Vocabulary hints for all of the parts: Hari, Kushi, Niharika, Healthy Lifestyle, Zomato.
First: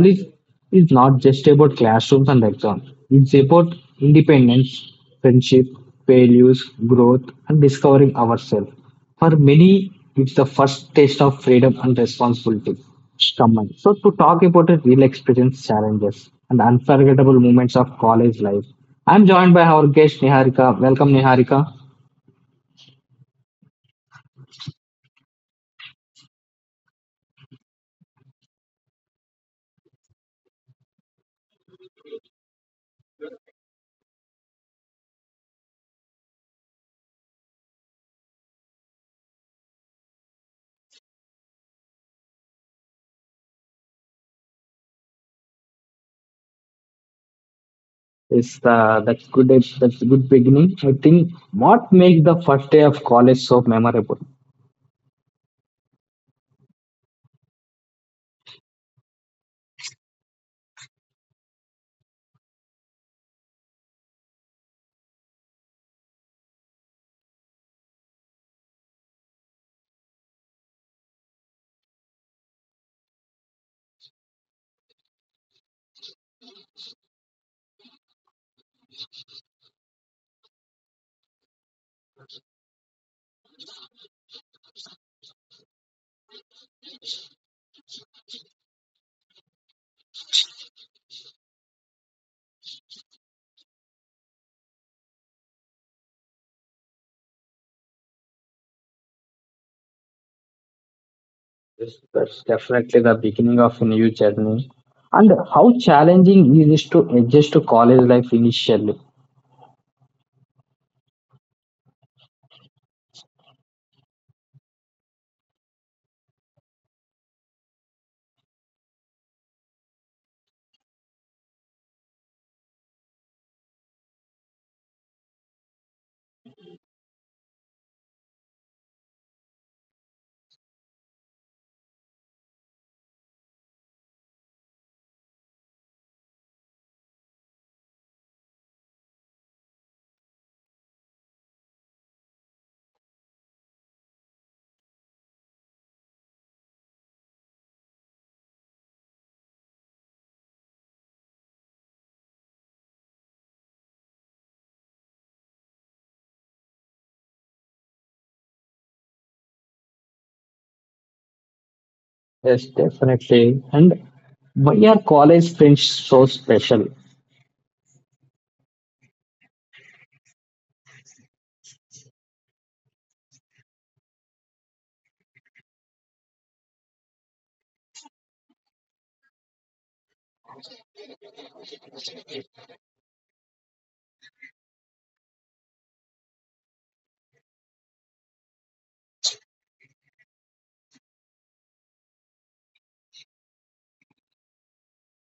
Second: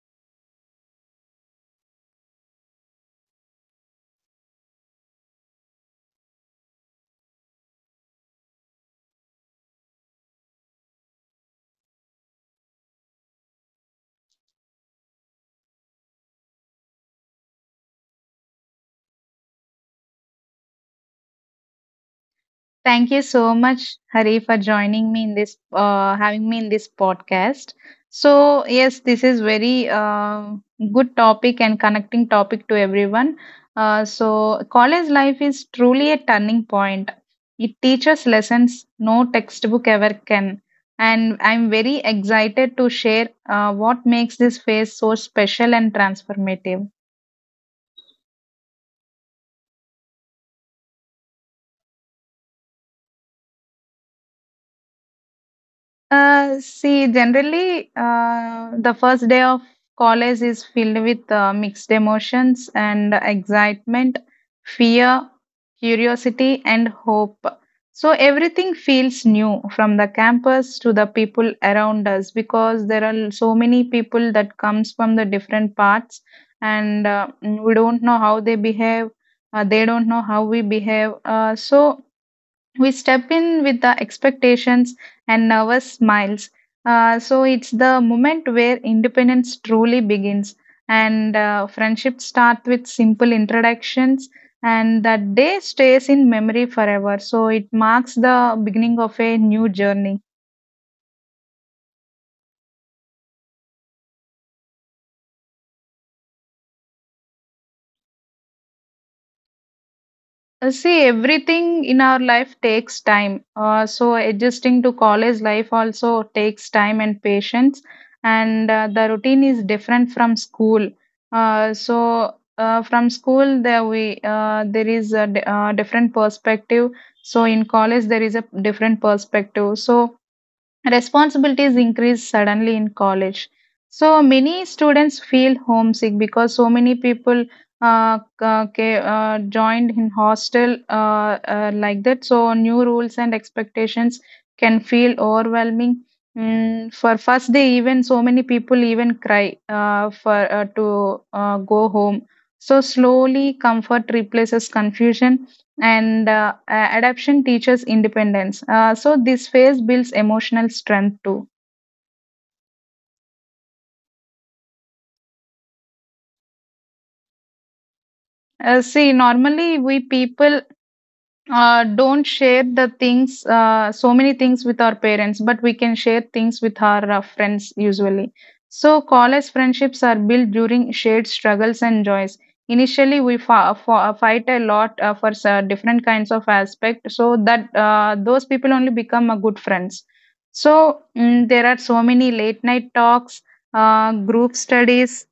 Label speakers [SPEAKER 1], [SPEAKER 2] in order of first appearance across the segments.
[SPEAKER 1] college is not just about classrooms and exams. It's about independence, friendship, values, growth and discovering ourselves. For many, it's the first taste of freedom and responsibility. Common. So to talk about it, real experience challenges and unforgettable moments of college life. I'm joined by our guest Niharika. Welcome, Niharika.
[SPEAKER 2] Thank you so much, Hari, for joining me in this, having me in this podcast. So yes, this is very good topic and connecting topic to everyone. So college life is truly a turning point. It teaches lessons no textbook ever can, and I'm very excited to share what makes this phase so special and transformative.
[SPEAKER 1] It's that's good. That's a good beginning. I think what makes the first day of college so memorable.
[SPEAKER 2] See, generally, the first day of college is filled with mixed emotions and excitement, fear, curiosity, and hope. So everything feels new from the campus to the people around us, because there are so many people that comes from the different parts, and we don't know how they behave, they don't know how we behave. So, we step in with the expectations and nervous smiles. So it's the moment where independence truly begins, and friendship start with simple introductions, and that day stays in memory forever. So it marks the beginning of a new journey.
[SPEAKER 1] Yes, that's definitely the beginning of a new journey. And how challenging is it is to adjust to college life initially?
[SPEAKER 2] See, everything in our life takes time. So, adjusting to college life also takes time and patience. And the routine is different from school. So, from school, there is a different perspective. So in college, there is a different perspective. Responsibilities increase suddenly in college. So many students feel homesick, because so many people joined in hostel like that. So new rules and expectations can feel overwhelming. Mm, for first day, even so many people even cry for to go home. So slowly, comfort replaces confusion, and adaption teaches independence. So this phase builds emotional strength too.
[SPEAKER 1] Yes, definitely. And why are college friends so special?
[SPEAKER 2] See, normally we people don't share the things, so many things, with our parents, but we can share things with our friends usually. So college friendships are built during shared struggles and joys. Initially we fight a lot for different kinds of aspect, so that those people only become a good friends. So mm, there are so many late night talks, group studies.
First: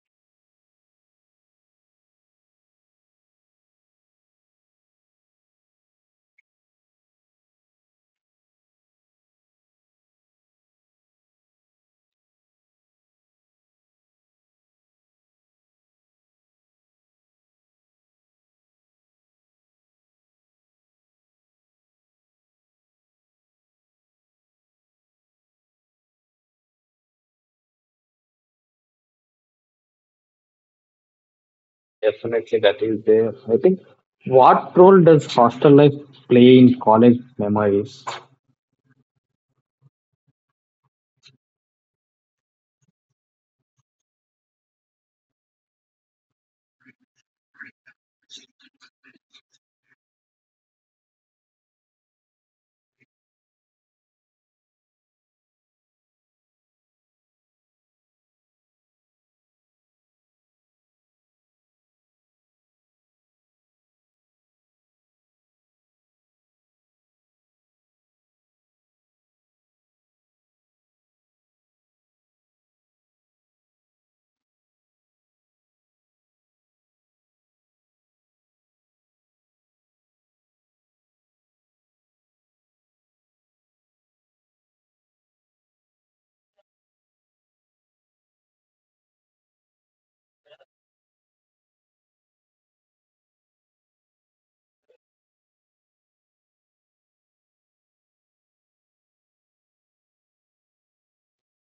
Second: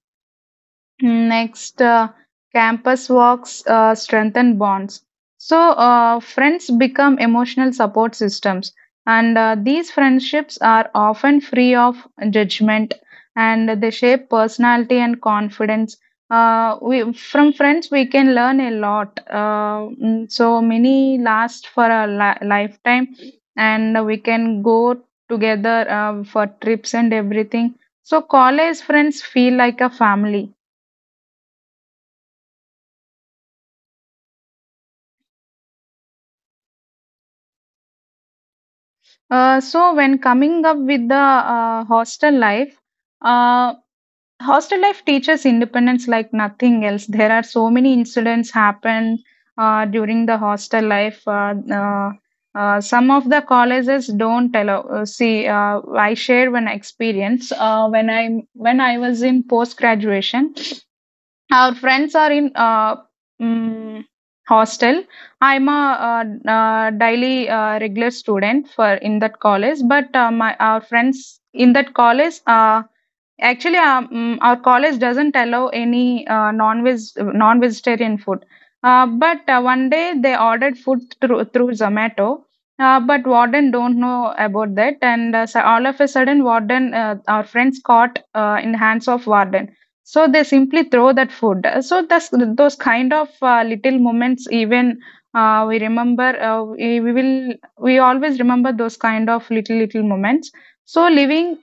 [SPEAKER 2] Next, campus walks strengthen bonds. So friends become emotional support systems, and these friendships are often free of judgment, and they shape personality and confidence. We, from friends, we can learn a lot. So many last for a lifetime, and we can go together for trips and everything. So college friends feel like a family.
[SPEAKER 1] Definitely, that is there. I think what role does hostel life play in college memories?
[SPEAKER 2] So when coming up with the uh, hostel life, uh, hostel life teaches independence like nothing else. There are so many incidents happen during the hostel life. Some of the colleges don't allow. See, I share one experience when I was in post graduation. Our friends are in mm, hostel. I'm a daily regular student for in that college, but my our friends in that college. Actually, our college doesn't allow any non-vegetarian food. But one day they ordered food through Zomato. But warden don't know about that, and so all of a sudden, warden our friends caught in hands of warden. So they simply throw that food. So that's, those kind of little moments, even we remember, we will we always remember those kind of little little moments. So living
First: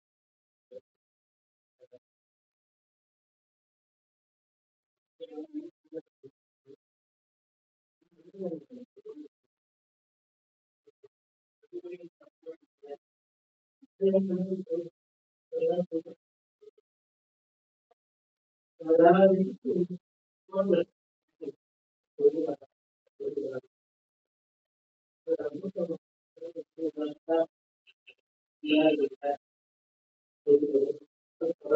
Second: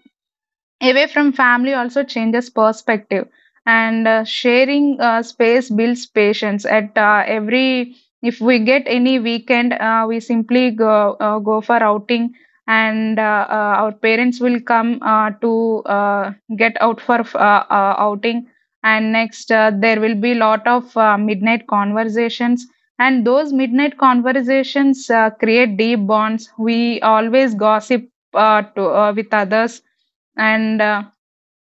[SPEAKER 2] away from family also changes perspective, and sharing space builds patience. If we get any weekend, we simply go for outing, and our parents will come to get out for outing. And next, there will be lot of midnight conversations, and those midnight conversations create deep bonds. We always gossip with others, and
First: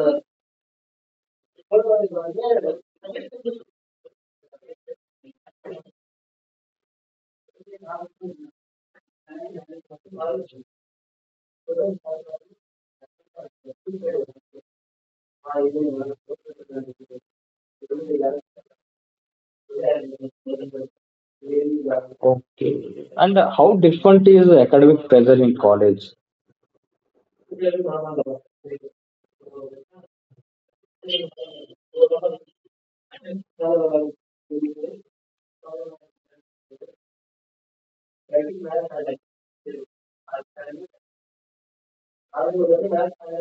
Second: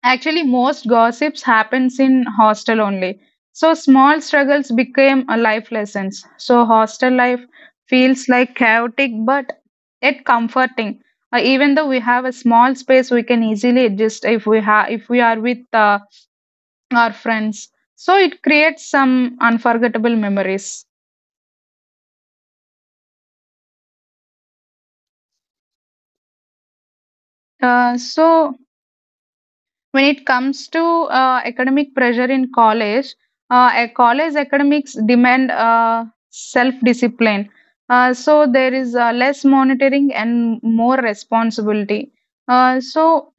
[SPEAKER 2] actually most gossips happens in hostel only. So small struggles became a life lessons. So hostel life feels like chaotic, but yet comforting. Even though we have a small space, we can easily adjust if we are with our friends. So it creates some unforgettable memories.
[SPEAKER 1] Okay. And how different is academic pressure in college?
[SPEAKER 2] So when it comes to academic pressure in college, a college academics demand self-discipline. So there is less monitoring and more responsibility. Uh, so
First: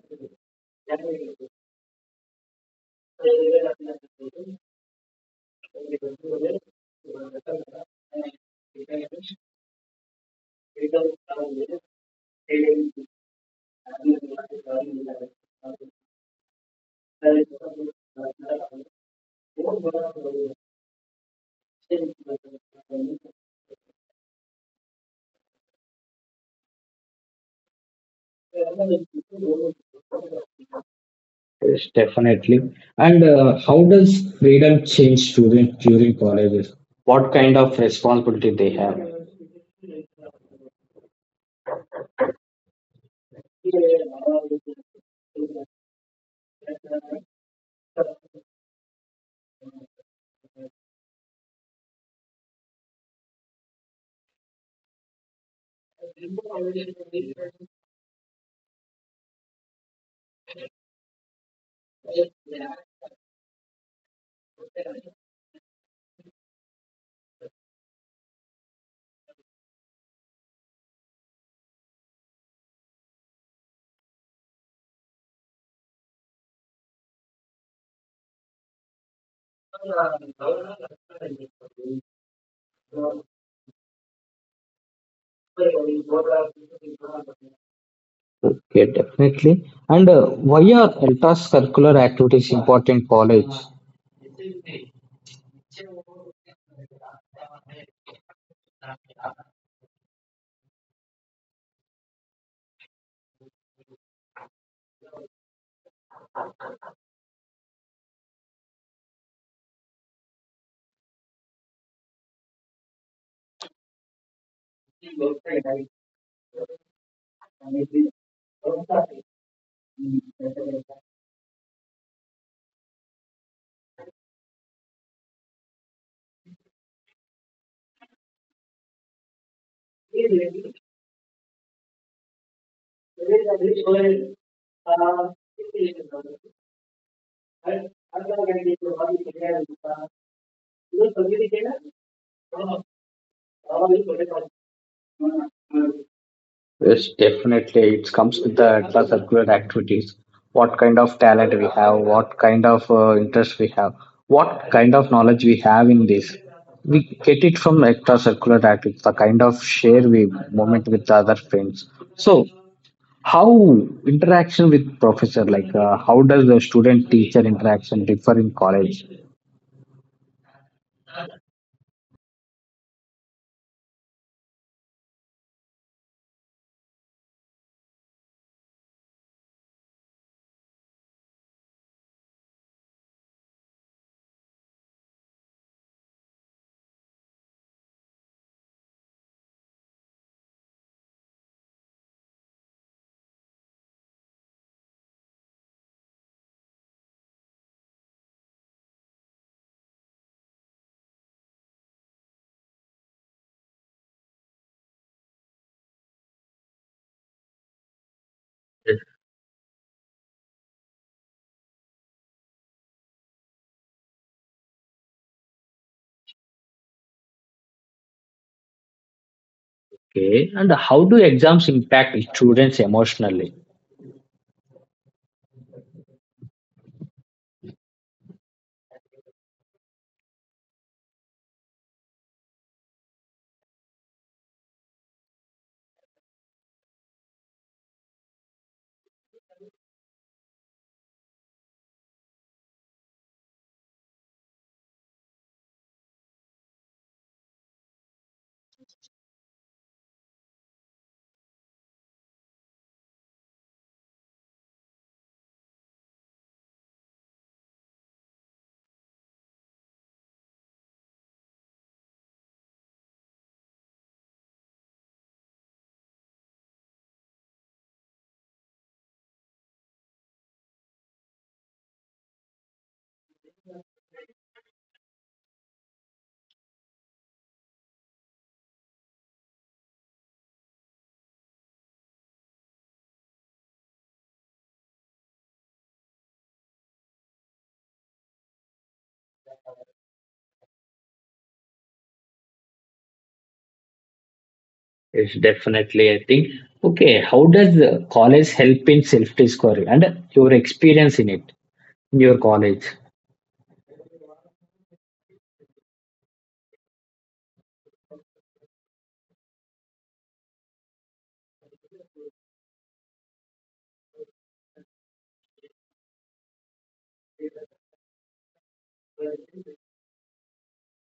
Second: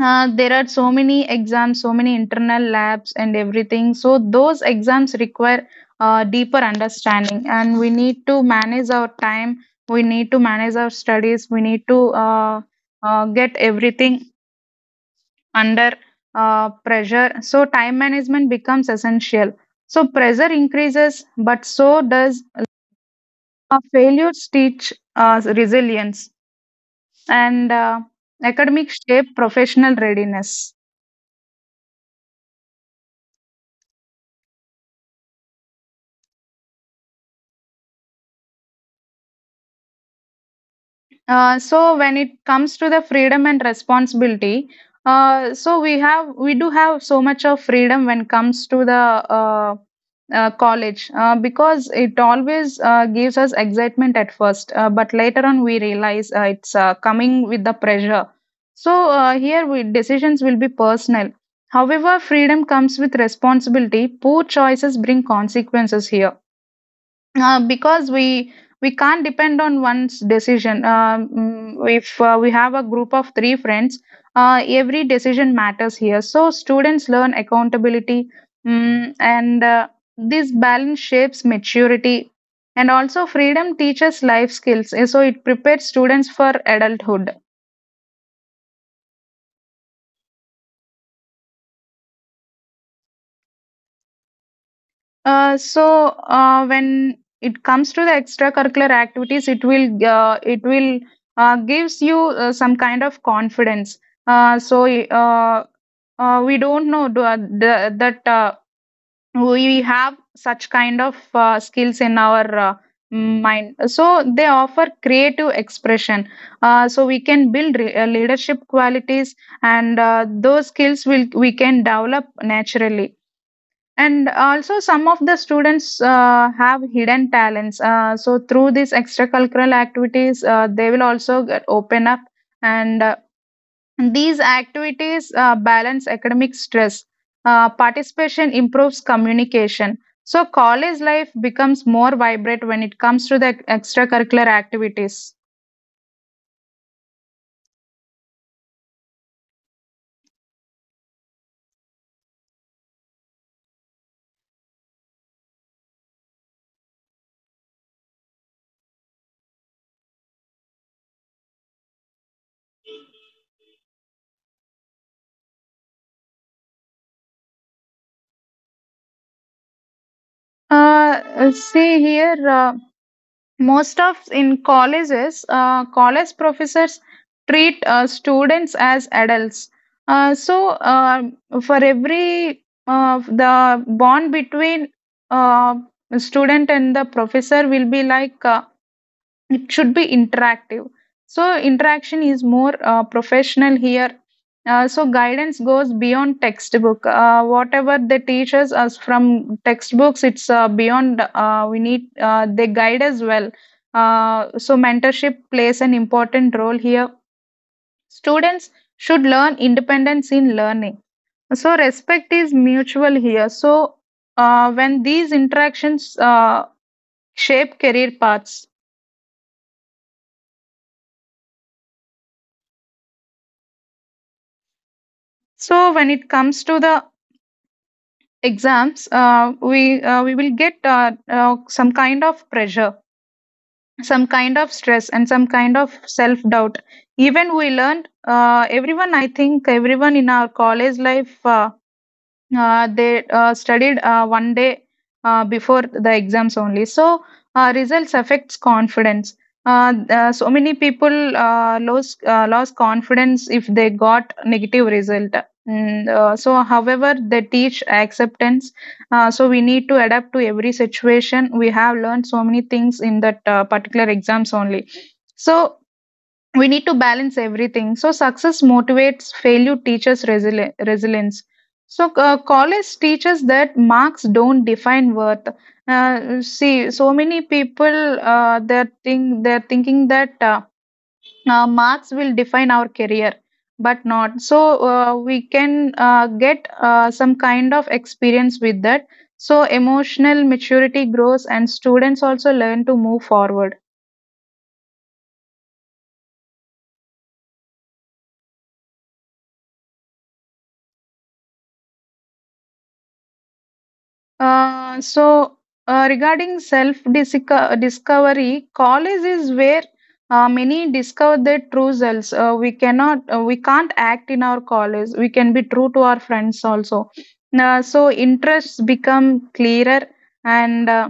[SPEAKER 2] uh, there are so many exams, so many internal labs and everything. So those exams require deeper understanding, and we need to manage our time. We need to manage our studies. We need to get everything under pressure. So time management becomes essential. So pressure increases, but so does a failure teach resilience, and academic shape professional readiness.
[SPEAKER 1] Yes, definitely. And how does freedom change students during colleges? What kind of responsibility they have?
[SPEAKER 2] So when it comes to the freedom and responsibility, so we have we do have so much of freedom when comes to the uh, college because it always gives us excitement at first, but later on we realize it's coming with the pressure. So here we, decisions will be personal. However, freedom comes with responsibility. Poor choices bring consequences here, because we can't depend on one's decision. If we have a group of three friends, every decision matters here. So students learn accountability, and this balance shapes maturity, and also freedom teaches life skills. So it prepares students for adulthood.
[SPEAKER 1] Okay, definitely. And why are intra-circular activities important in college?
[SPEAKER 2] So when it comes to the extracurricular activities, it will gives you some kind of confidence. Uh, so uh, we don't know that we have such kind of skills in our mind. So they offer creative expression. So we can build leadership qualities, and those skills will we can develop naturally. And also, some of the students have hidden talents. So, through these extracurricular activities, they will also get open up. And these activities balance academic stress. Participation improves communication. So college life becomes more vibrant when it comes to the extracurricular activities.
[SPEAKER 1] Yes, definitely. It comes with the intra-circular activities. What kind of talent we have, what kind of interest we have, what kind of knowledge we have in this. We get it from extracurricular activities, the kind of share we moment with other friends. So, how interaction with professor, like how does the student-teacher interaction differ in college?
[SPEAKER 2] See here. Most of in colleges college professors treat students as adults. So for every the bond between uh, student and the professor will be like it should be interactive. So interaction is more professional here. So guidance goes beyond textbook. Whatever they teach us from textbooks, it's beyond, we need they guide as well. So mentorship plays an important role here. Students should learn independence in learning. So respect is mutual here. So when these interactions shape career paths.
[SPEAKER 1] Okay, and how do exams impact students emotionally?
[SPEAKER 2] So when it comes to the exams, we will get some kind of pressure, some kind of stress, and some kind of self doubt. Even we learned, everyone, I think everyone in our college life, they studied one day before the exams only. So results affects confidence. So many people lose lost confidence if they got negative result. However, they teach acceptance. So we need to adapt to every situation. We have learned so many things in that particular exams only. So we need to balance everything. So success motivates, failure teaches resilience. So college teaches that marks don't define worth. See, so many people they're thinking that marks will define our career, but not so. We can get some kind of experience with that. So emotional maturity grows, and students also learn to move forward.
[SPEAKER 1] It's definitely, I think. Okay, how does college help in self-discovery and your experience in it in your college?
[SPEAKER 2] Uh, so, Regarding self discovery, college is where many discover their true selves. We can't act in our college. We can be true to our friends also. So, interests become clearer, and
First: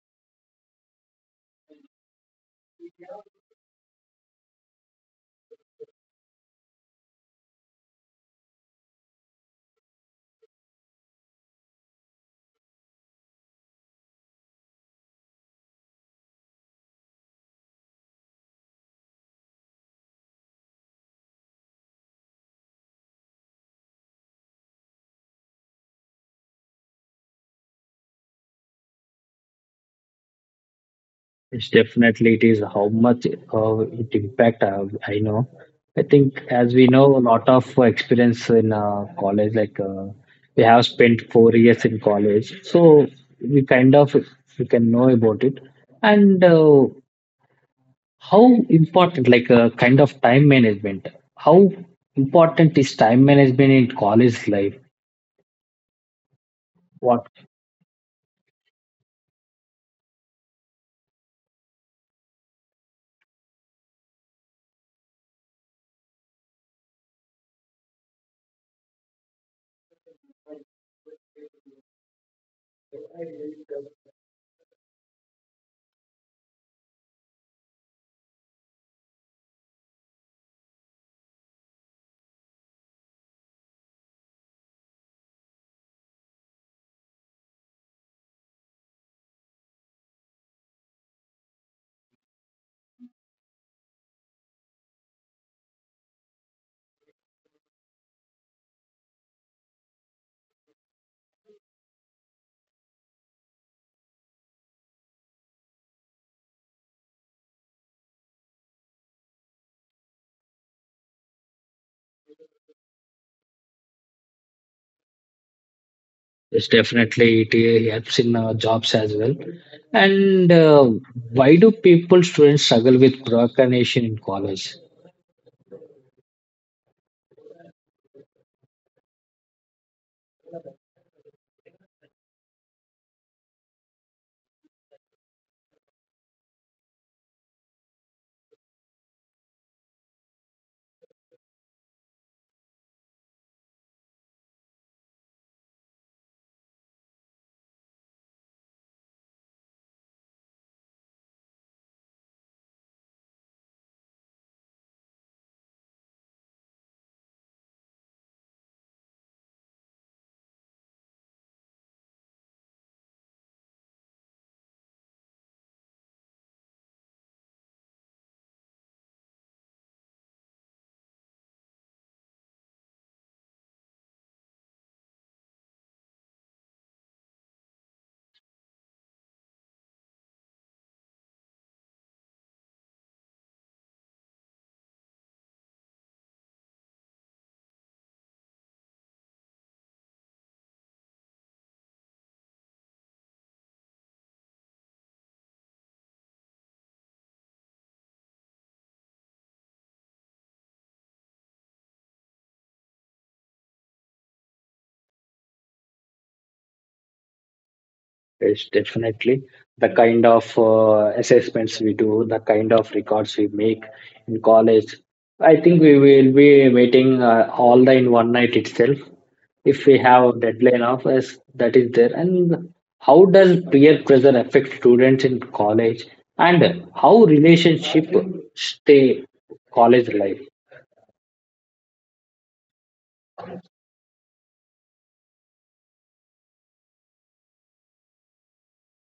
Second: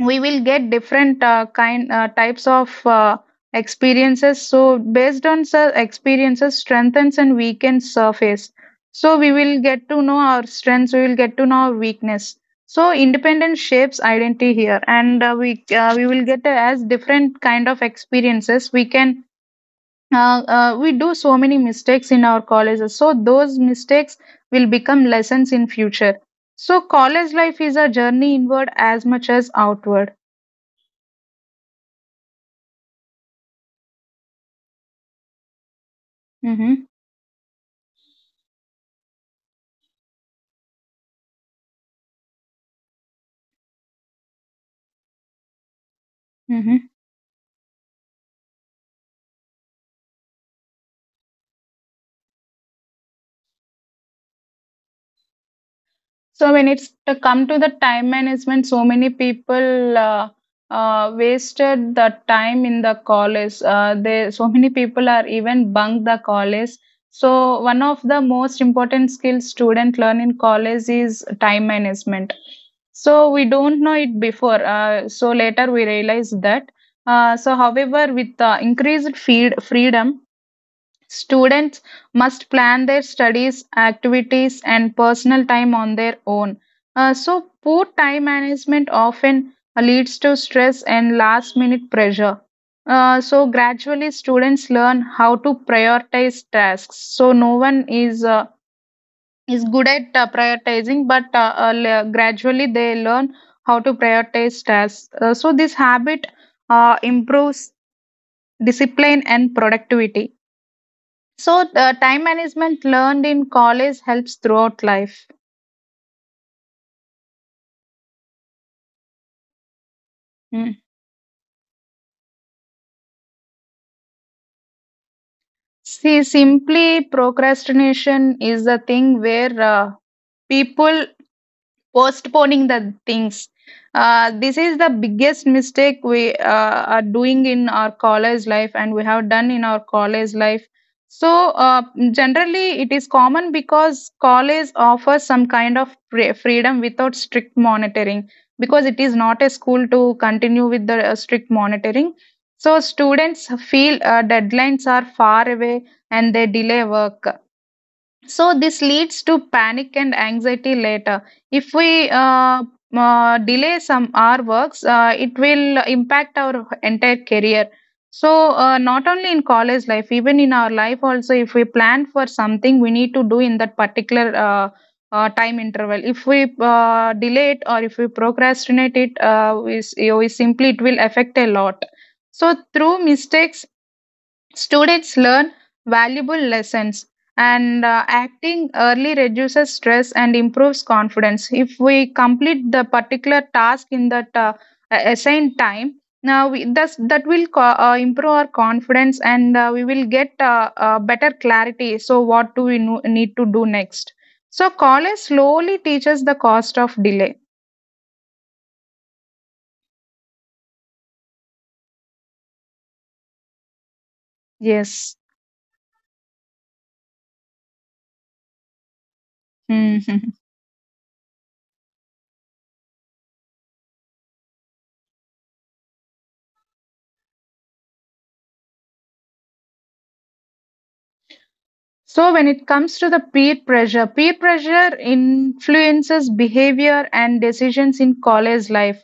[SPEAKER 2] we will get different kind types of experiences. So based on the experiences, strengthens and weakens surface. So we will get to know our strengths, we will get to know our weakness. So independence shapes identity here, and we will get as different kind of experiences we can we do so many mistakes in our colleges. So those mistakes will become lessons in future. So college life is a journey inward as much as outward.
[SPEAKER 1] It's definitely it is how much it impact. I know. I think as we
[SPEAKER 2] Mhm,
[SPEAKER 1] know, a lot of experience in college. We have spent four years in college, so we kind of we can know about it and.
[SPEAKER 2] mhm.
[SPEAKER 1] How important like a kind of time management how important is time management in college life.
[SPEAKER 2] So when it's to
[SPEAKER 1] What?
[SPEAKER 2] come to the time management, so many people wasted the time in the college. They so many people are even bunk the college. So one of the most important skills student learn in college is time management. So we don't know it before. So later we realize that. So however, with the increased feed freedom. Students must plan their studies, activities, and personal time on their own. Poor time management often leads to stress and last minute pressure. Gradually, students learn how to prioritize tasks. So, no one is good at prioritizing, but gradually they learn how to prioritize tasks. This habit improves discipline and productivity. So, the time management learned in college helps throughout life.
[SPEAKER 1] Is definitely it helps in jobs as well and
[SPEAKER 2] Mm.
[SPEAKER 1] why do people students struggle with procrastination in college?
[SPEAKER 2] See, simply procrastination is a thing where people postponing the things. This is the biggest mistake we are doing in our college life and we have done in our college life. so uh, Generally it is common because college offers some kind of freedom without strict monitoring, because it is not a school to continue with the strict monitoring. So students feel deadlines are far away and they delay work, so this leads to panic and anxiety later. If we delay some our works, it will impact our entire career. So not only in college life, even in our life also, if we plan for something, we need to do in that particular time interval. If we delay it or if we procrastinate it, we simply it will affect a lot. So through mistakes students learn valuable lessons, and acting early reduces stress and improves confidence. If we complete the particular task in that assigned time, now we, thus, that will improve our confidence and we will get better clarity. So, what do we need to do next? So, college slowly teaches the cost of delay.
[SPEAKER 1] Yes, definitely. The kind of assessments we do, the kind of records we make in college,
[SPEAKER 2] Yes.
[SPEAKER 1] I think we will be meeting all the in one night itself. If we have deadline of us, that is there. And how does peer pressure affect students in college? And how relationship stay college life?
[SPEAKER 2] So, when it comes to the peer pressure influences behavior and decisions in college life.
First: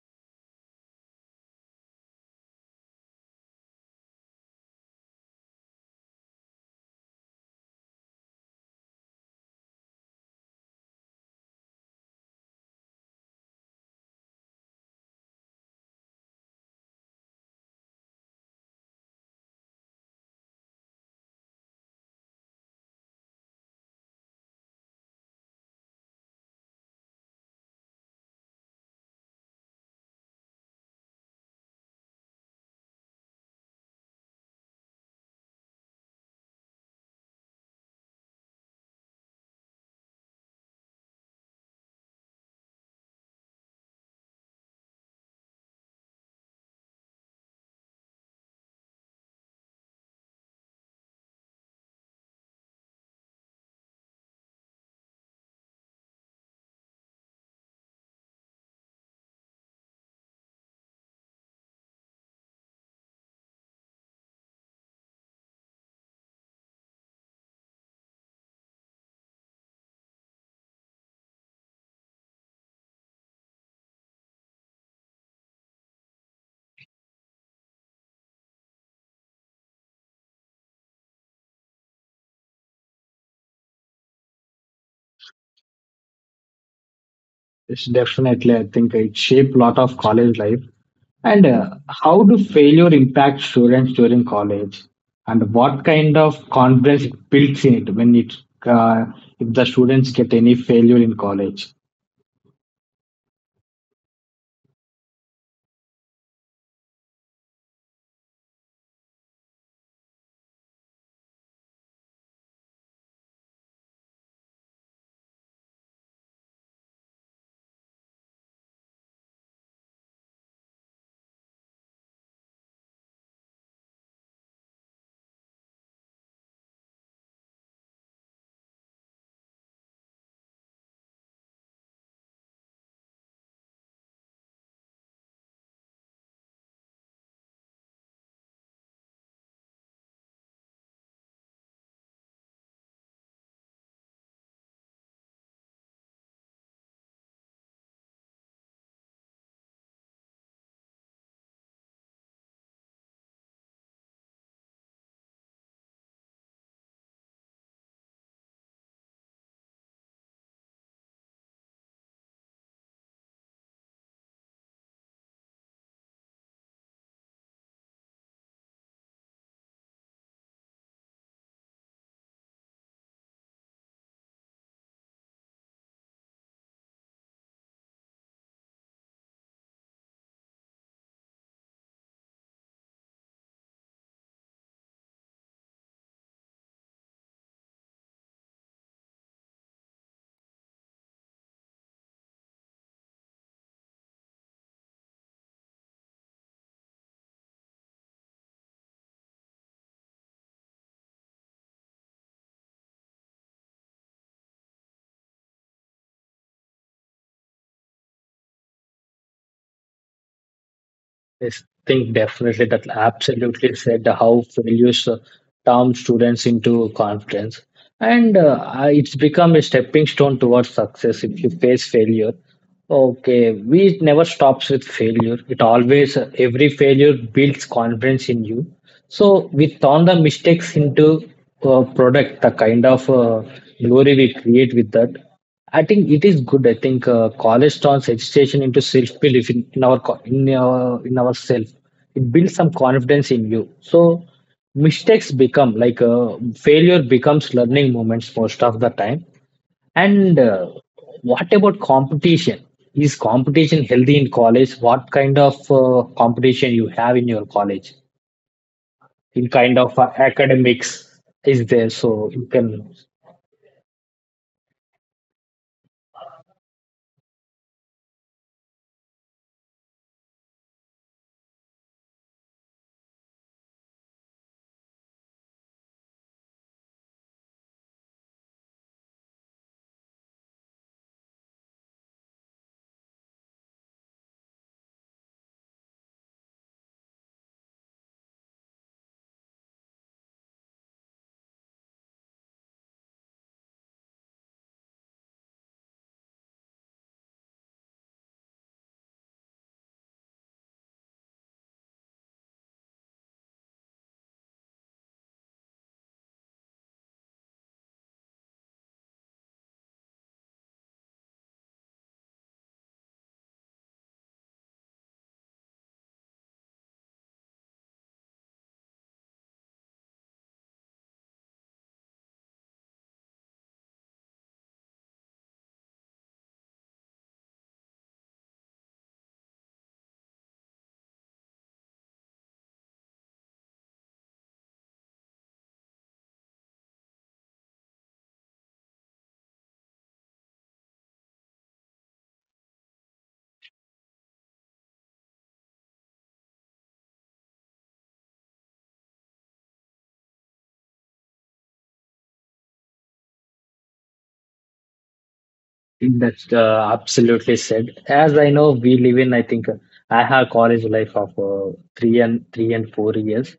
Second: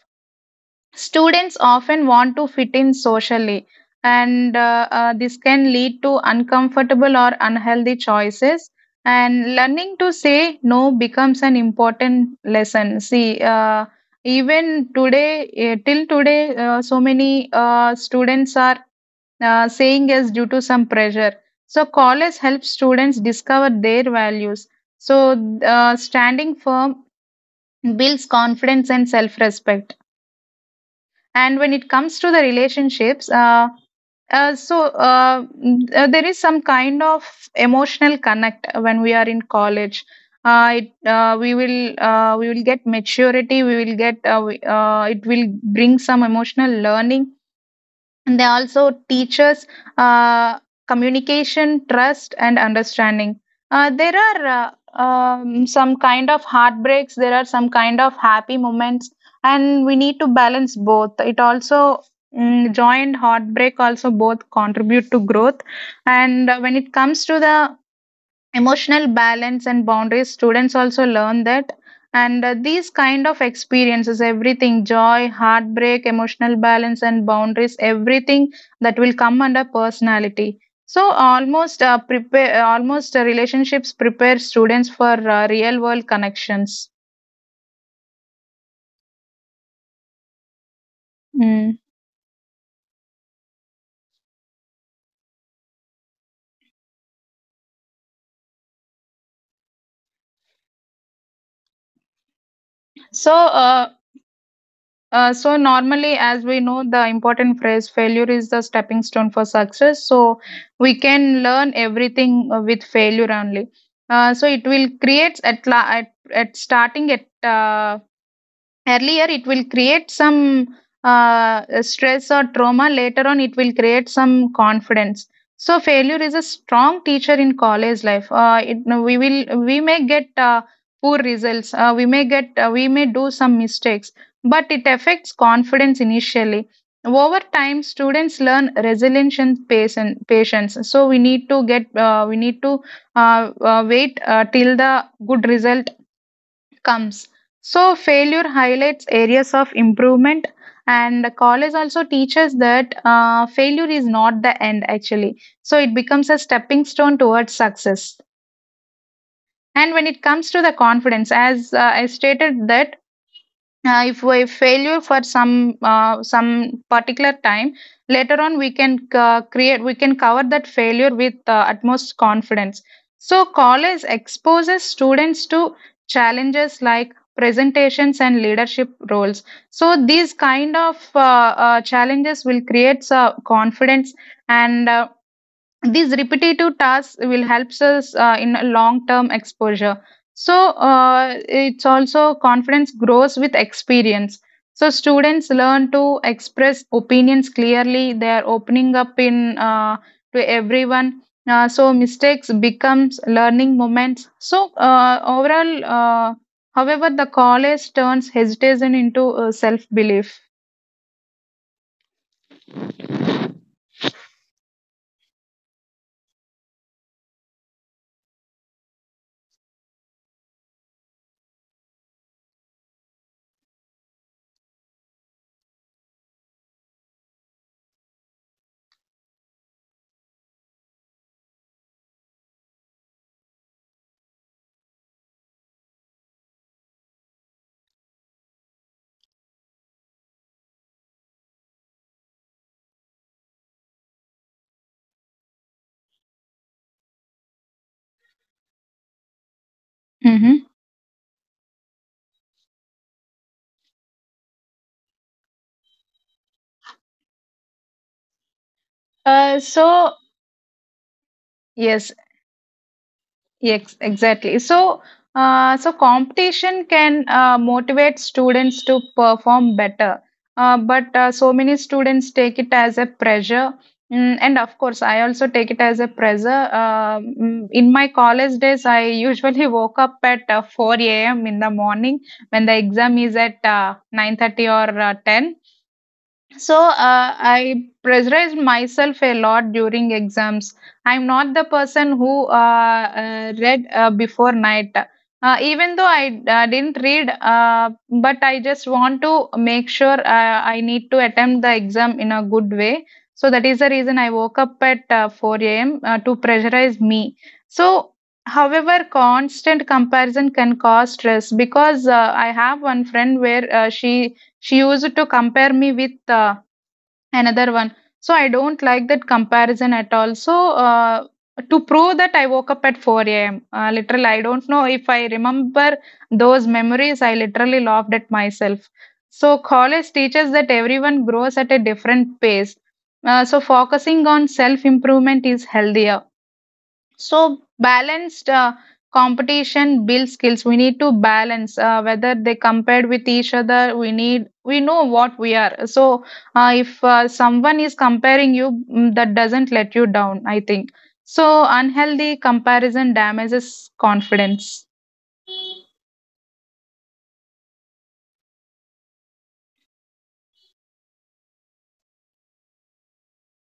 [SPEAKER 2] Students often want to fit in socially, and this can lead to uncomfortable or unhealthy choices. And learning to say no becomes an important lesson. Even today, till today, so many students are saying yes due to some pressure. So, college helps students discover their values. So, Standing firm builds confidence and self respect. And when it comes to the relationships, there is some kind of emotional connect when we are in college. It, we will We will get maturity. We will get we- It will bring some emotional learning and they also teach us uh, communication, trust, and understanding. There are some kind of heartbreaks, there are some kind of happy moments, and we need to balance both. Joined heartbreak also both contribute to growth. And when it comes to the emotional balance and boundaries, students also learn that. And these kind of experiences, everything, joy, heartbreak, emotional balance, and boundaries, everything that will come under personality. So almost prepare almost relationships prepare students for real world connections.
[SPEAKER 1] Yes, definitely. I think it shaped a lot of college life. And
[SPEAKER 2] Mm.
[SPEAKER 1] how do failure impact students during college? And what kind of confidence it builds in it when it uh, if the students get any failure in college?
[SPEAKER 2] so uh, so normally, as we know, the important phrase failure is the stepping stone for success. So we can learn everything with failure only. So it will create at, la- at starting at earlier, it will create some stress or trauma. Later on it will create some confidence. So failure is a strong teacher in college life. It, no, We will we may get poor results. We may get we may do some mistakes, but it affects confidence initially. Over time, students learn resilience and patience. So we need to get we need to wait till the good result comes. So, failure highlights areas of improvement, and the college also teaches that failure is not the end actually. So, it becomes a stepping stone towards success. And when it comes to the confidence, as I stated, that if we failure for some particular time, later on we can create we can cover that failure with utmost confidence. So college exposes students to challenges like presentations and leadership roles. So these kind of challenges will create confidence, and these repetitive tasks will helps us in a long term exposure. So it's also confidence grows with experience. So students learn to express opinions clearly. They are opening up in to everyone. So mistakes becomes learning moments. Overall, however, the college turns hesitation into self belief.
[SPEAKER 1] I think definitely that absolutely said how failures turn students into confidence, and it's become a stepping stone towards success. If you face failure, okay, we it never stops with failure. It always every failure builds confidence in you. So we turn the mistakes into product, the kind of glory we create with that. I think it is good. I think college turns education into self belief in in our in ourself. It builds some confidence in you. So mistakes become failure becomes learning moments most of the time. And
[SPEAKER 2] hmm
[SPEAKER 1] what about competition? Is competition healthy in college? What kind of competition you have in your college? In
[SPEAKER 2] uh,
[SPEAKER 1] kind of
[SPEAKER 2] so
[SPEAKER 1] academics is there?
[SPEAKER 2] yes,
[SPEAKER 1] So you can.
[SPEAKER 2] yes, exactly. So, competition can motivate students to perform better. But So many students take it as a pressure. Mm, and of course, I also take it as a pressure. In my college days, I usually woke up at 4 a.m. in the morning when the exam is at 9:30 or 10. So uh, I pressurized myself a lot during exams. I'm not the person who read before night. Even though I didn't read, but I just want to make sure I need to attempt the exam in a good way. So that is the reason I woke up at 4 a.m. To pressurize me. So, however, constant comparison can cause stress because I have one friend where she used to compare me with another one. So I don't like that comparison at all. To prove that I woke up at 4 a.m. Literally, I don't know if I remember those memories. I literally laughed at myself. So college teaches that everyone grows at a different pace. Focusing on self improvement is healthier. So balanced competition builds skills. We need to balance whether they compared with each other. We need we know what we are. If someone is comparing you, mm, that doesn't let you down. I think so. Unhealthy comparison damages confidence.
[SPEAKER 1] That's absolutely said. As I know, we live in, I think, I have college life of three and four years,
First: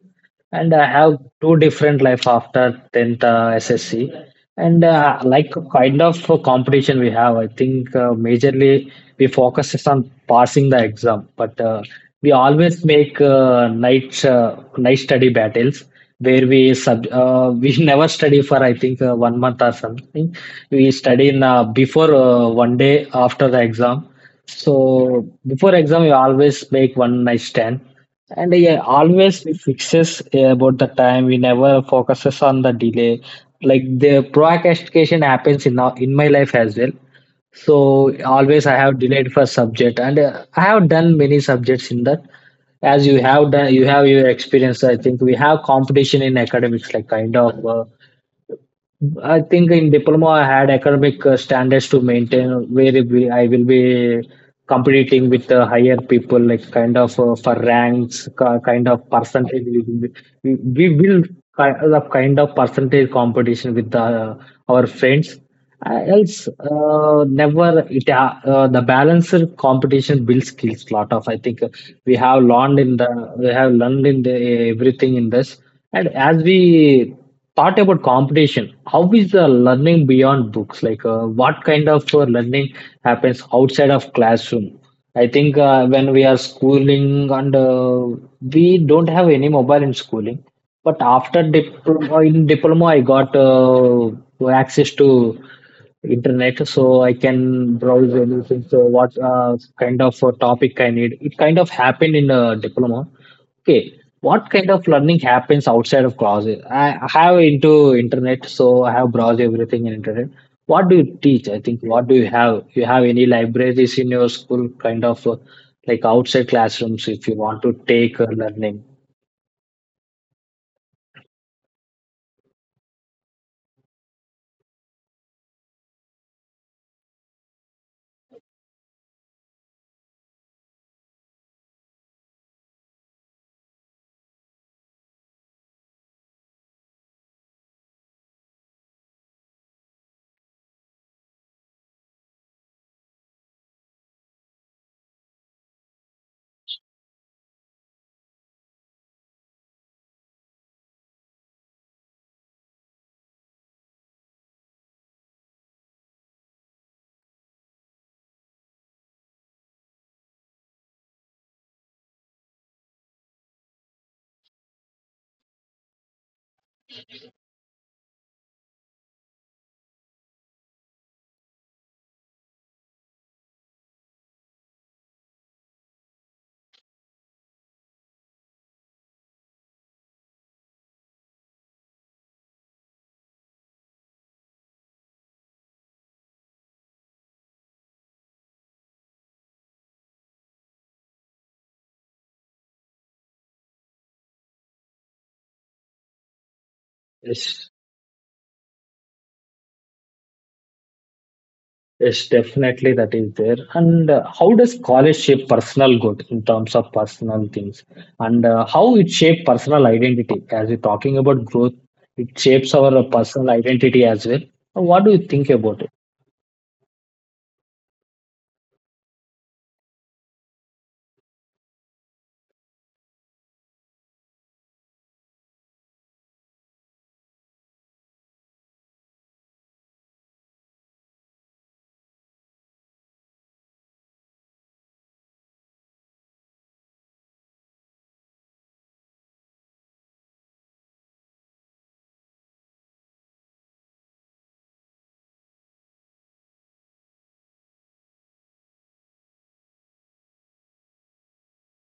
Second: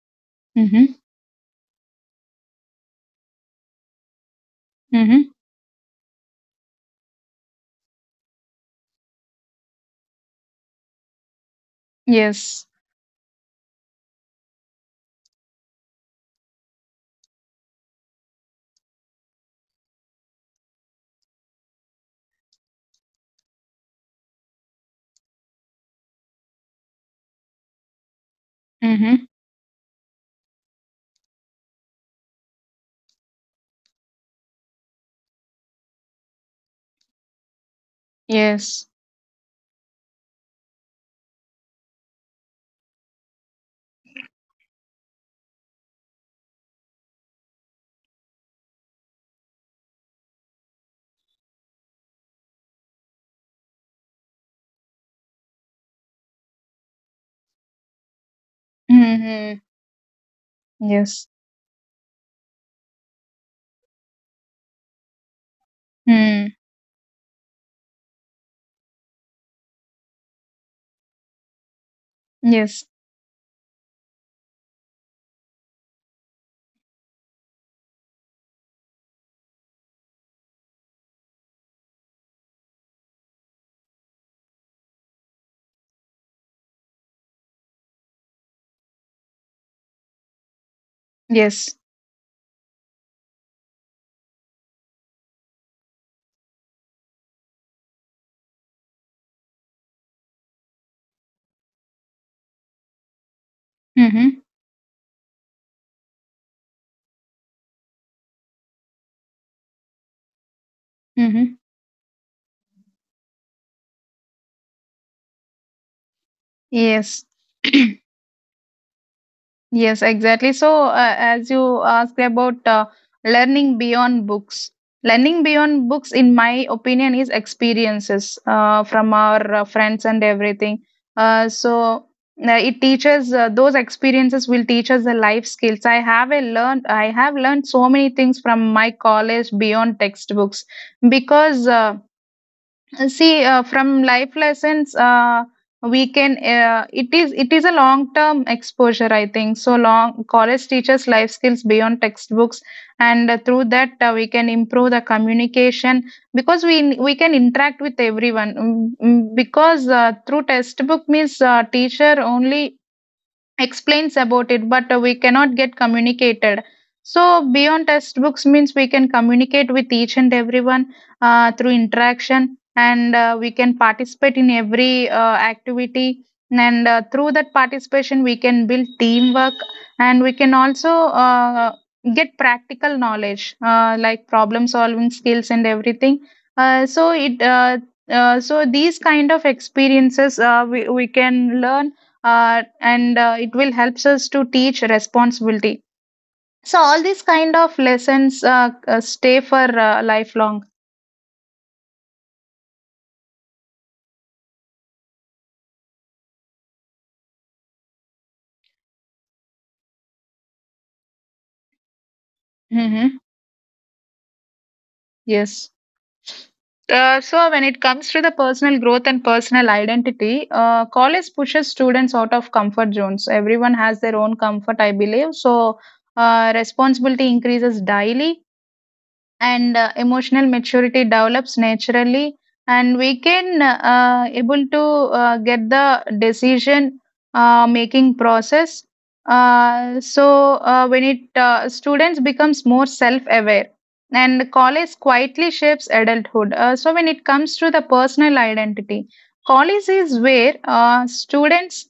[SPEAKER 1] and I
[SPEAKER 2] Mm-hmm.
[SPEAKER 1] have two different life after 10th SSC and
[SPEAKER 2] Mm-hmm.
[SPEAKER 1] like kind of competition we have, I think majorly we focus is on passing the exam, but we
[SPEAKER 2] Yes.
[SPEAKER 1] always make night study battles, where we never study for I think one month or something. We study in before one day after the exam, so before exam we always make one night stand. And yeah,
[SPEAKER 2] Mm-hmm.
[SPEAKER 1] always we fixes about the time. We never focuses on the delay. Like the procrastination happens in in my life as well. So always I
[SPEAKER 2] Yes.
[SPEAKER 1] have delayed for subject, and I have done many subjects in that. As you have done, you have your experience. I think we have competition in academics, like kind of. I think in diploma I had academic standards to maintain, where I will be competing with the higher people like kind of for ranks kind of
[SPEAKER 2] Mm-hmm.
[SPEAKER 1] percentage we will be- we we will
[SPEAKER 2] Yes.
[SPEAKER 1] the kind of percentage competition with the our friends. Else
[SPEAKER 2] Mm.
[SPEAKER 1] never it The balanced competition builds skills lot of, I think we have learned
[SPEAKER 2] Yes.
[SPEAKER 1] in the we have learned in the everything in this. And as we thought about competition, how is the learning beyond books, like what kind of learning happens outside of classroom? I think when we are schooling, and we don't have any mobile in schooling, but after
[SPEAKER 2] Yes.
[SPEAKER 1] diploma, in diploma I got access to internet, so I can browse anything. So what kind of topic I need, it kind of happened in a diploma. Okay,
[SPEAKER 2] Mm-hmm.
[SPEAKER 1] what kind of learning happens outside of classes? I have into internet, so I have browsed everything in internet. What do you teach?
[SPEAKER 2] Mm-hmm.
[SPEAKER 1] I think what do you have? You have any libraries in your school, kind of like outside classrooms,
[SPEAKER 2] Yes.
[SPEAKER 1] if you want to take learning?
[SPEAKER 2] Yes, exactly. So, as you asked about learning beyond books, in my opinion, is experiences from our friends and everything. Uh, so, it teaches those experiences will teach us the life skills. I have learned so many things from my college beyond textbooks because. See From life lessons we can it is a long term exposure, I think so long college teaches life skills beyond textbooks. And through that we can improve the communication, because we can interact with everyone. Mm, mm, because through textbook means teacher only explains about it but we cannot get communicated. So beyond textbooks means we can communicate with each and everyone through interaction. And we can participate in every activity. And through that participation we can build teamwork, and we can also get practical knowledge like problem solving skills and everything. Uh, so it uh, uh, so these kind of experiences we can learn. And it will helps us to teach responsibility. So all these kind
[SPEAKER 1] Yes.
[SPEAKER 2] of lessons stay for lifelong.
[SPEAKER 1] Yes, definitely that is there. And how does college shape personal growth in terms of personal things? And how it shape personal identity? As we're talking about growth, it shapes our
[SPEAKER 2] hmm
[SPEAKER 1] personal identity as well. What do you think
[SPEAKER 2] yes.
[SPEAKER 1] about it?
[SPEAKER 2] When it comes to the personal growth and personal identity, college pushes students out of comfort zones. Everyone has their own comfort, I believe so. Responsibility increases daily, and, emotional maturity develops naturally, and we can able to get the decision making process. So when it Students becomes more self-aware, and college quietly shapes adulthood. So when it comes to the personal identity, college is where students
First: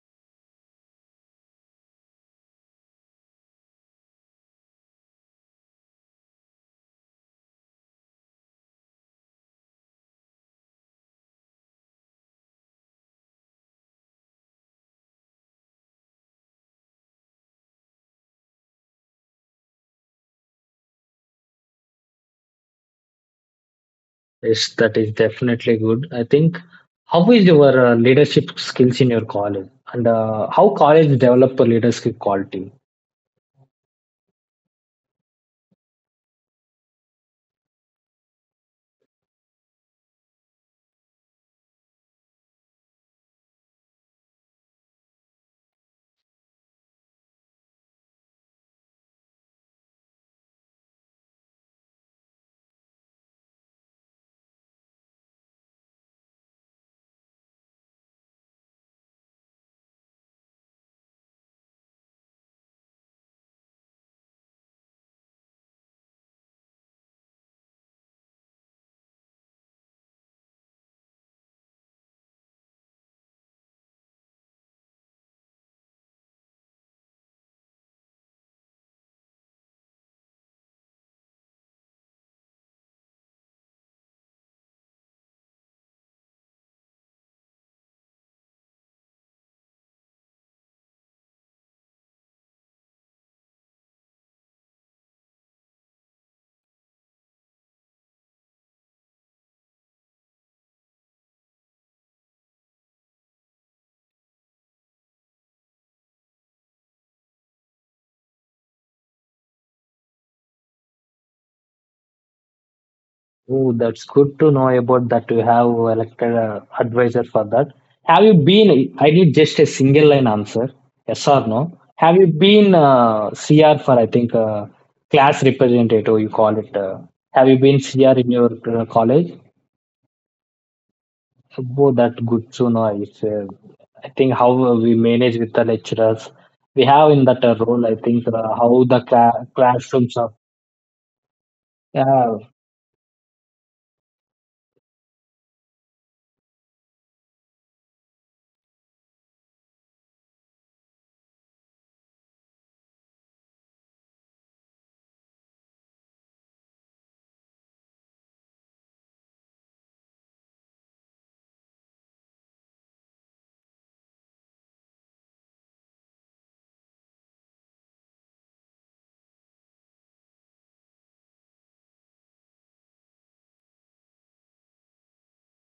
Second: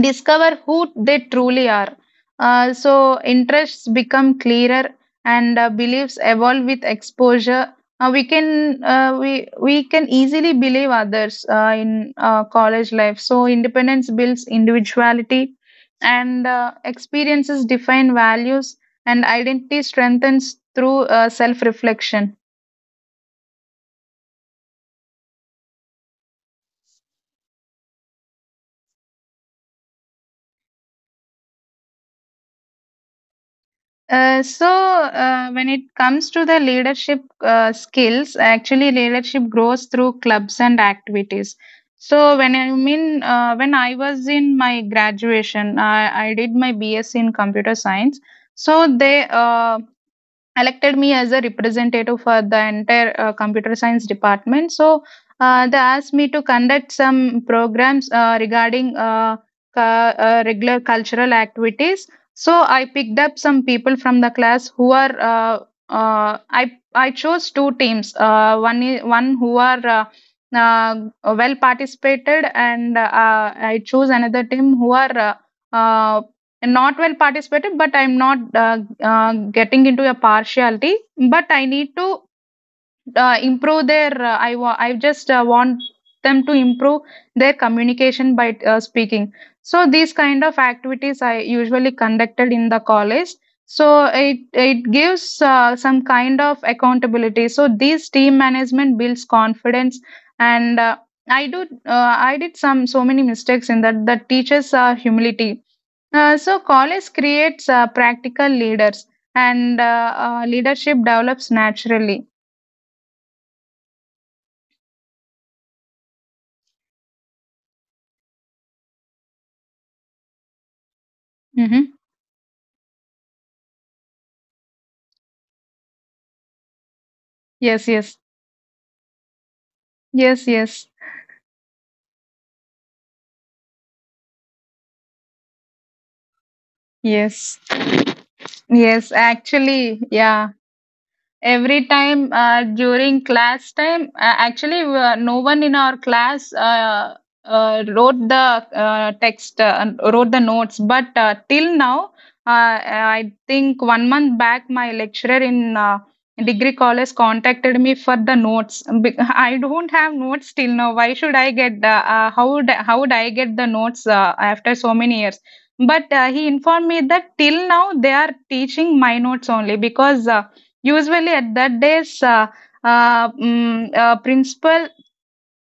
[SPEAKER 2] discover who they truly are. Interests become clearer and beliefs evolve with exposure. We can we can easily believe others in college life. So independence builds individuality, and experiences define values, and identity strengthens through self reflection.
[SPEAKER 1] Yes, that is definitely good. I think how is your leadership skills in your college? And how college develop a leadership quality?
[SPEAKER 2] When it comes to the leadership skills, actually, leadership grows through clubs and activities. So, when I was in my graduation, I did my B.S. in computer science. So, they elected me as a representative for the entire computer science department. So they asked me to conduct some programs regarding regular cultural activities. So I picked up some people from the class who are I chose two teams. One who are well participated, and I chose another team who are uh, and not well participated, but I'm not getting into a partiality, but I need to improve their I just want them to improve their communication by speaking. So these kind of activities I usually conducted in the college. So it gives some kind of accountability, so these team management builds confidence. And i do I did some so many mistakes in that that teaches humility. So college creates practical leaders, and leadership develops naturally.
[SPEAKER 1] Oh, that's good to know about that. You have elected a advisor for that. Have you been? I need just a single line answer, yes or no.
[SPEAKER 2] Hmm.
[SPEAKER 1] Have you been CR for? I think class representative. You call it. Have you been
[SPEAKER 2] Yes,
[SPEAKER 1] CR
[SPEAKER 2] yes,
[SPEAKER 1] in your college?
[SPEAKER 2] yes, yes,
[SPEAKER 1] Oh, that good to know. It's, I think how we manage with the lecturers. We have in that
[SPEAKER 2] yes,
[SPEAKER 1] role. I think uh, how the
[SPEAKER 2] yes.
[SPEAKER 1] cla
[SPEAKER 2] Actually,
[SPEAKER 1] classrooms are.
[SPEAKER 2] yeah. Every time
[SPEAKER 1] Yeah,
[SPEAKER 2] during class time, actually, no one in our class wrote the text, and wrote the notes. But till now, I think one month back, my lecturer in degree college contacted me for the notes. I don't have notes till now. Why should I get the, How would I get the notes after so many years? But he informed me that till now they are teaching my notes only, because usually, at that days, principal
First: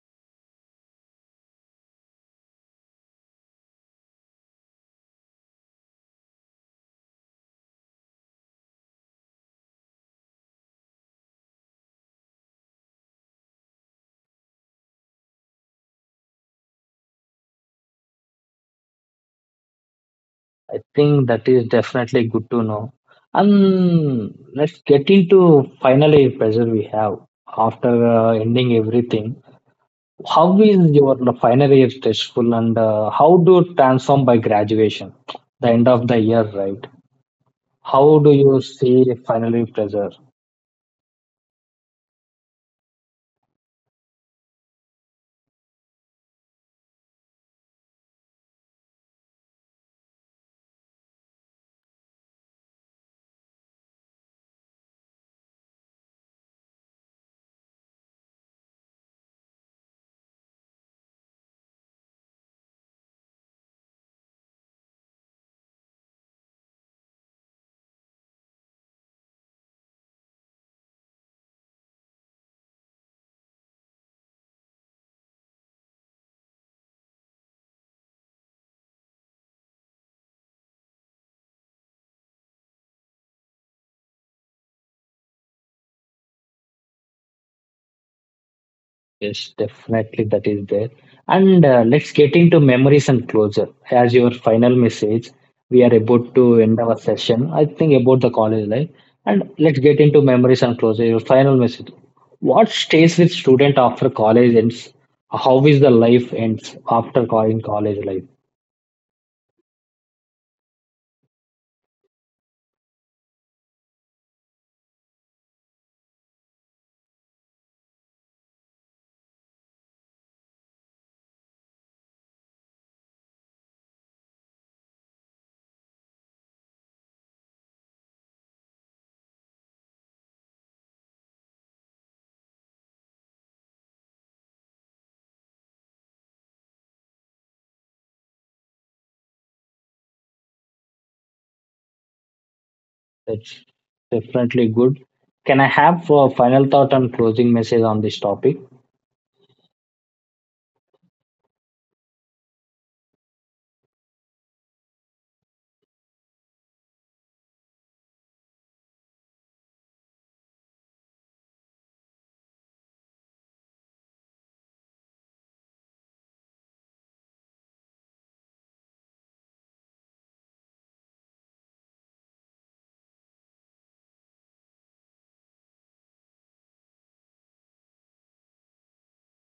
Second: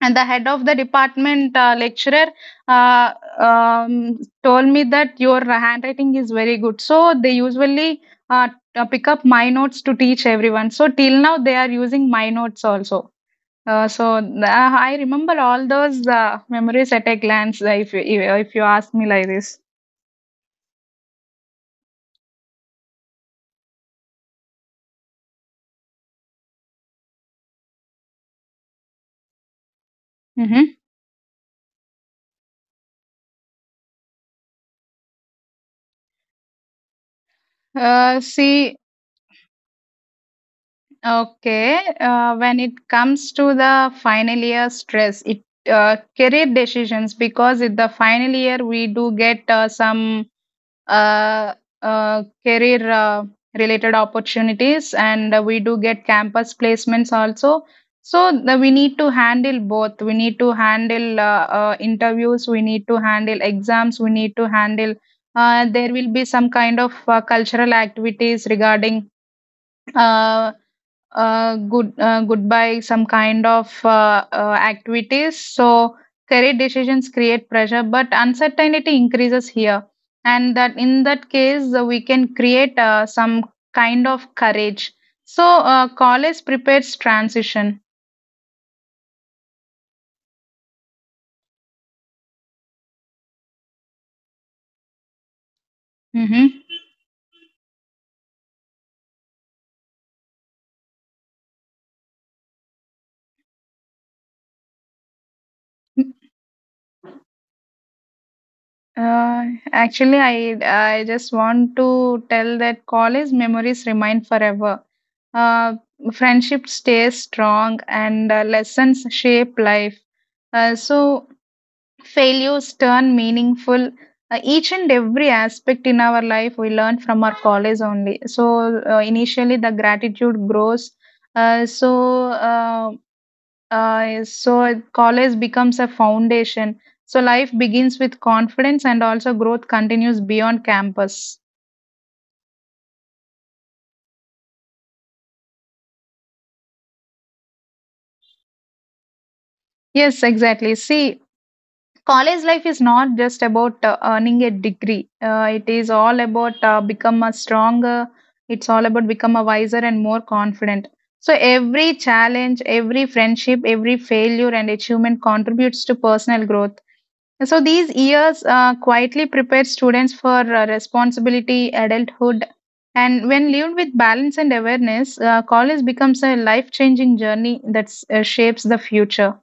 [SPEAKER 2] and the head of the department lecturer uh, um, told me that your handwriting is very good. So they usually uh, pick up my notes to teach everyone. So till now, they are using my notes also. I remember all those memories at a glance. If you ask me like this.
[SPEAKER 1] I think that is definitely good to know. And let's get into final year pressure we have after ending everything. How
[SPEAKER 2] Mm-hmm.
[SPEAKER 1] is your final year stressful, and how do you transform by graduation, the end of the year, right?
[SPEAKER 2] Uh,
[SPEAKER 1] How do you
[SPEAKER 2] see,
[SPEAKER 1] see final year pressure?
[SPEAKER 2] Okay, when it comes to the final year stress, it career decisions, because in the final year we do get some uh, career related opportunities, and we do get campus placements also. So we need to handle both. We need to handle interviews. We need to handle exams. We need to handle. There will be some kind of cultural activities regarding uh, goodbye, some kind of activities. So career decisions create pressure, but uncertainty increases here, and that in that case we can create some kind of courage. So college prepares transition.
[SPEAKER 1] Yes, definitely that is there. And let's get into memories and closure. As your final message, we are about
[SPEAKER 2] Hmm.
[SPEAKER 1] to end our session. I think about the college life, and let's get into memories and closure. Your final message. What stays with student after college ends? How is the life ends after in college life?
[SPEAKER 2] uh, Actually, I just want to tell that college memories remain forever. Uh, Friendship stays strong, and lessons shape life. Uh, so, Failures turn meaningful. Each and every aspect in our life we learn from our college only. So, initially, the gratitude grows. Uh, so, uh, so college becomes a foundation. So, life begins with confidence, and also growth continues beyond campus.
[SPEAKER 1] That's definitely good. Can I have a final thought and closing message on this topic?
[SPEAKER 2] Yes, exactly. See, college life is not just about earning a degree, it is all about become a stronger, it's all about become a wiser and more confident. So every challenge, every friendship, every failure and achievement contributes to personal growth. So these years quietly prepare students for responsibility adulthood. And when lived with balance and awareness, college becomes a life changing journey that shapes the future.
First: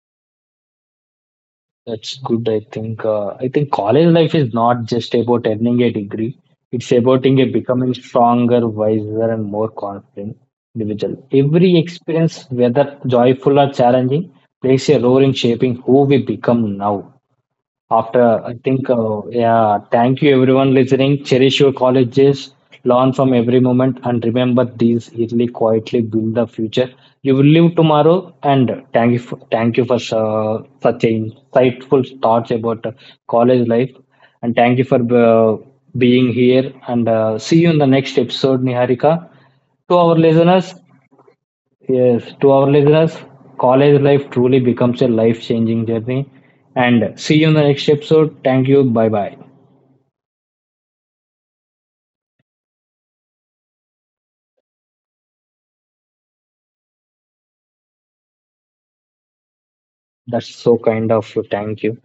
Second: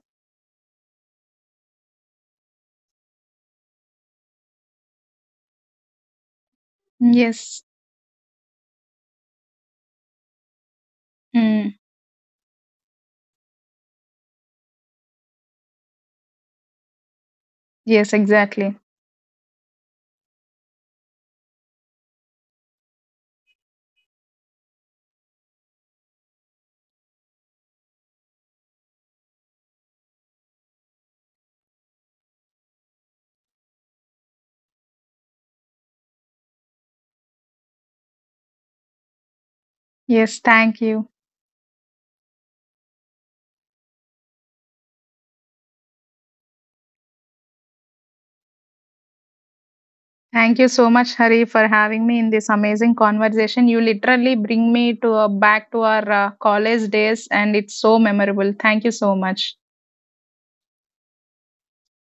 [SPEAKER 1] That's good. I think college life is not just about earning a degree. It's about in a
[SPEAKER 2] Yes.
[SPEAKER 1] becoming stronger, wiser, and more confident individual.
[SPEAKER 2] Mm.
[SPEAKER 1] Every experience, whether joyful or challenging, plays a role in shaping who we become now.
[SPEAKER 2] Yes,
[SPEAKER 1] After, I
[SPEAKER 2] exactly.
[SPEAKER 1] think, yeah, thank you everyone listening. Cherish your colleges, learn from every moment, and remember these yearly quietly build the future. You will live tomorrow, and thank you for such a insightful thoughts about college life, and thank you for being here. And see you in the next episode, Niharika. To our
[SPEAKER 2] Yes,
[SPEAKER 1] listeners,
[SPEAKER 2] thank you.
[SPEAKER 1] Yes, to our listeners, college life truly becomes a life changing journey. And see you in the next episode. Thank you. Bye bye.
[SPEAKER 2] Thank you so much, Hari, for having me in this amazing conversation. You literally bring me to back to our college days, and it's so memorable. Thank you so much.
[SPEAKER 1] That's so kind of you. Thank you.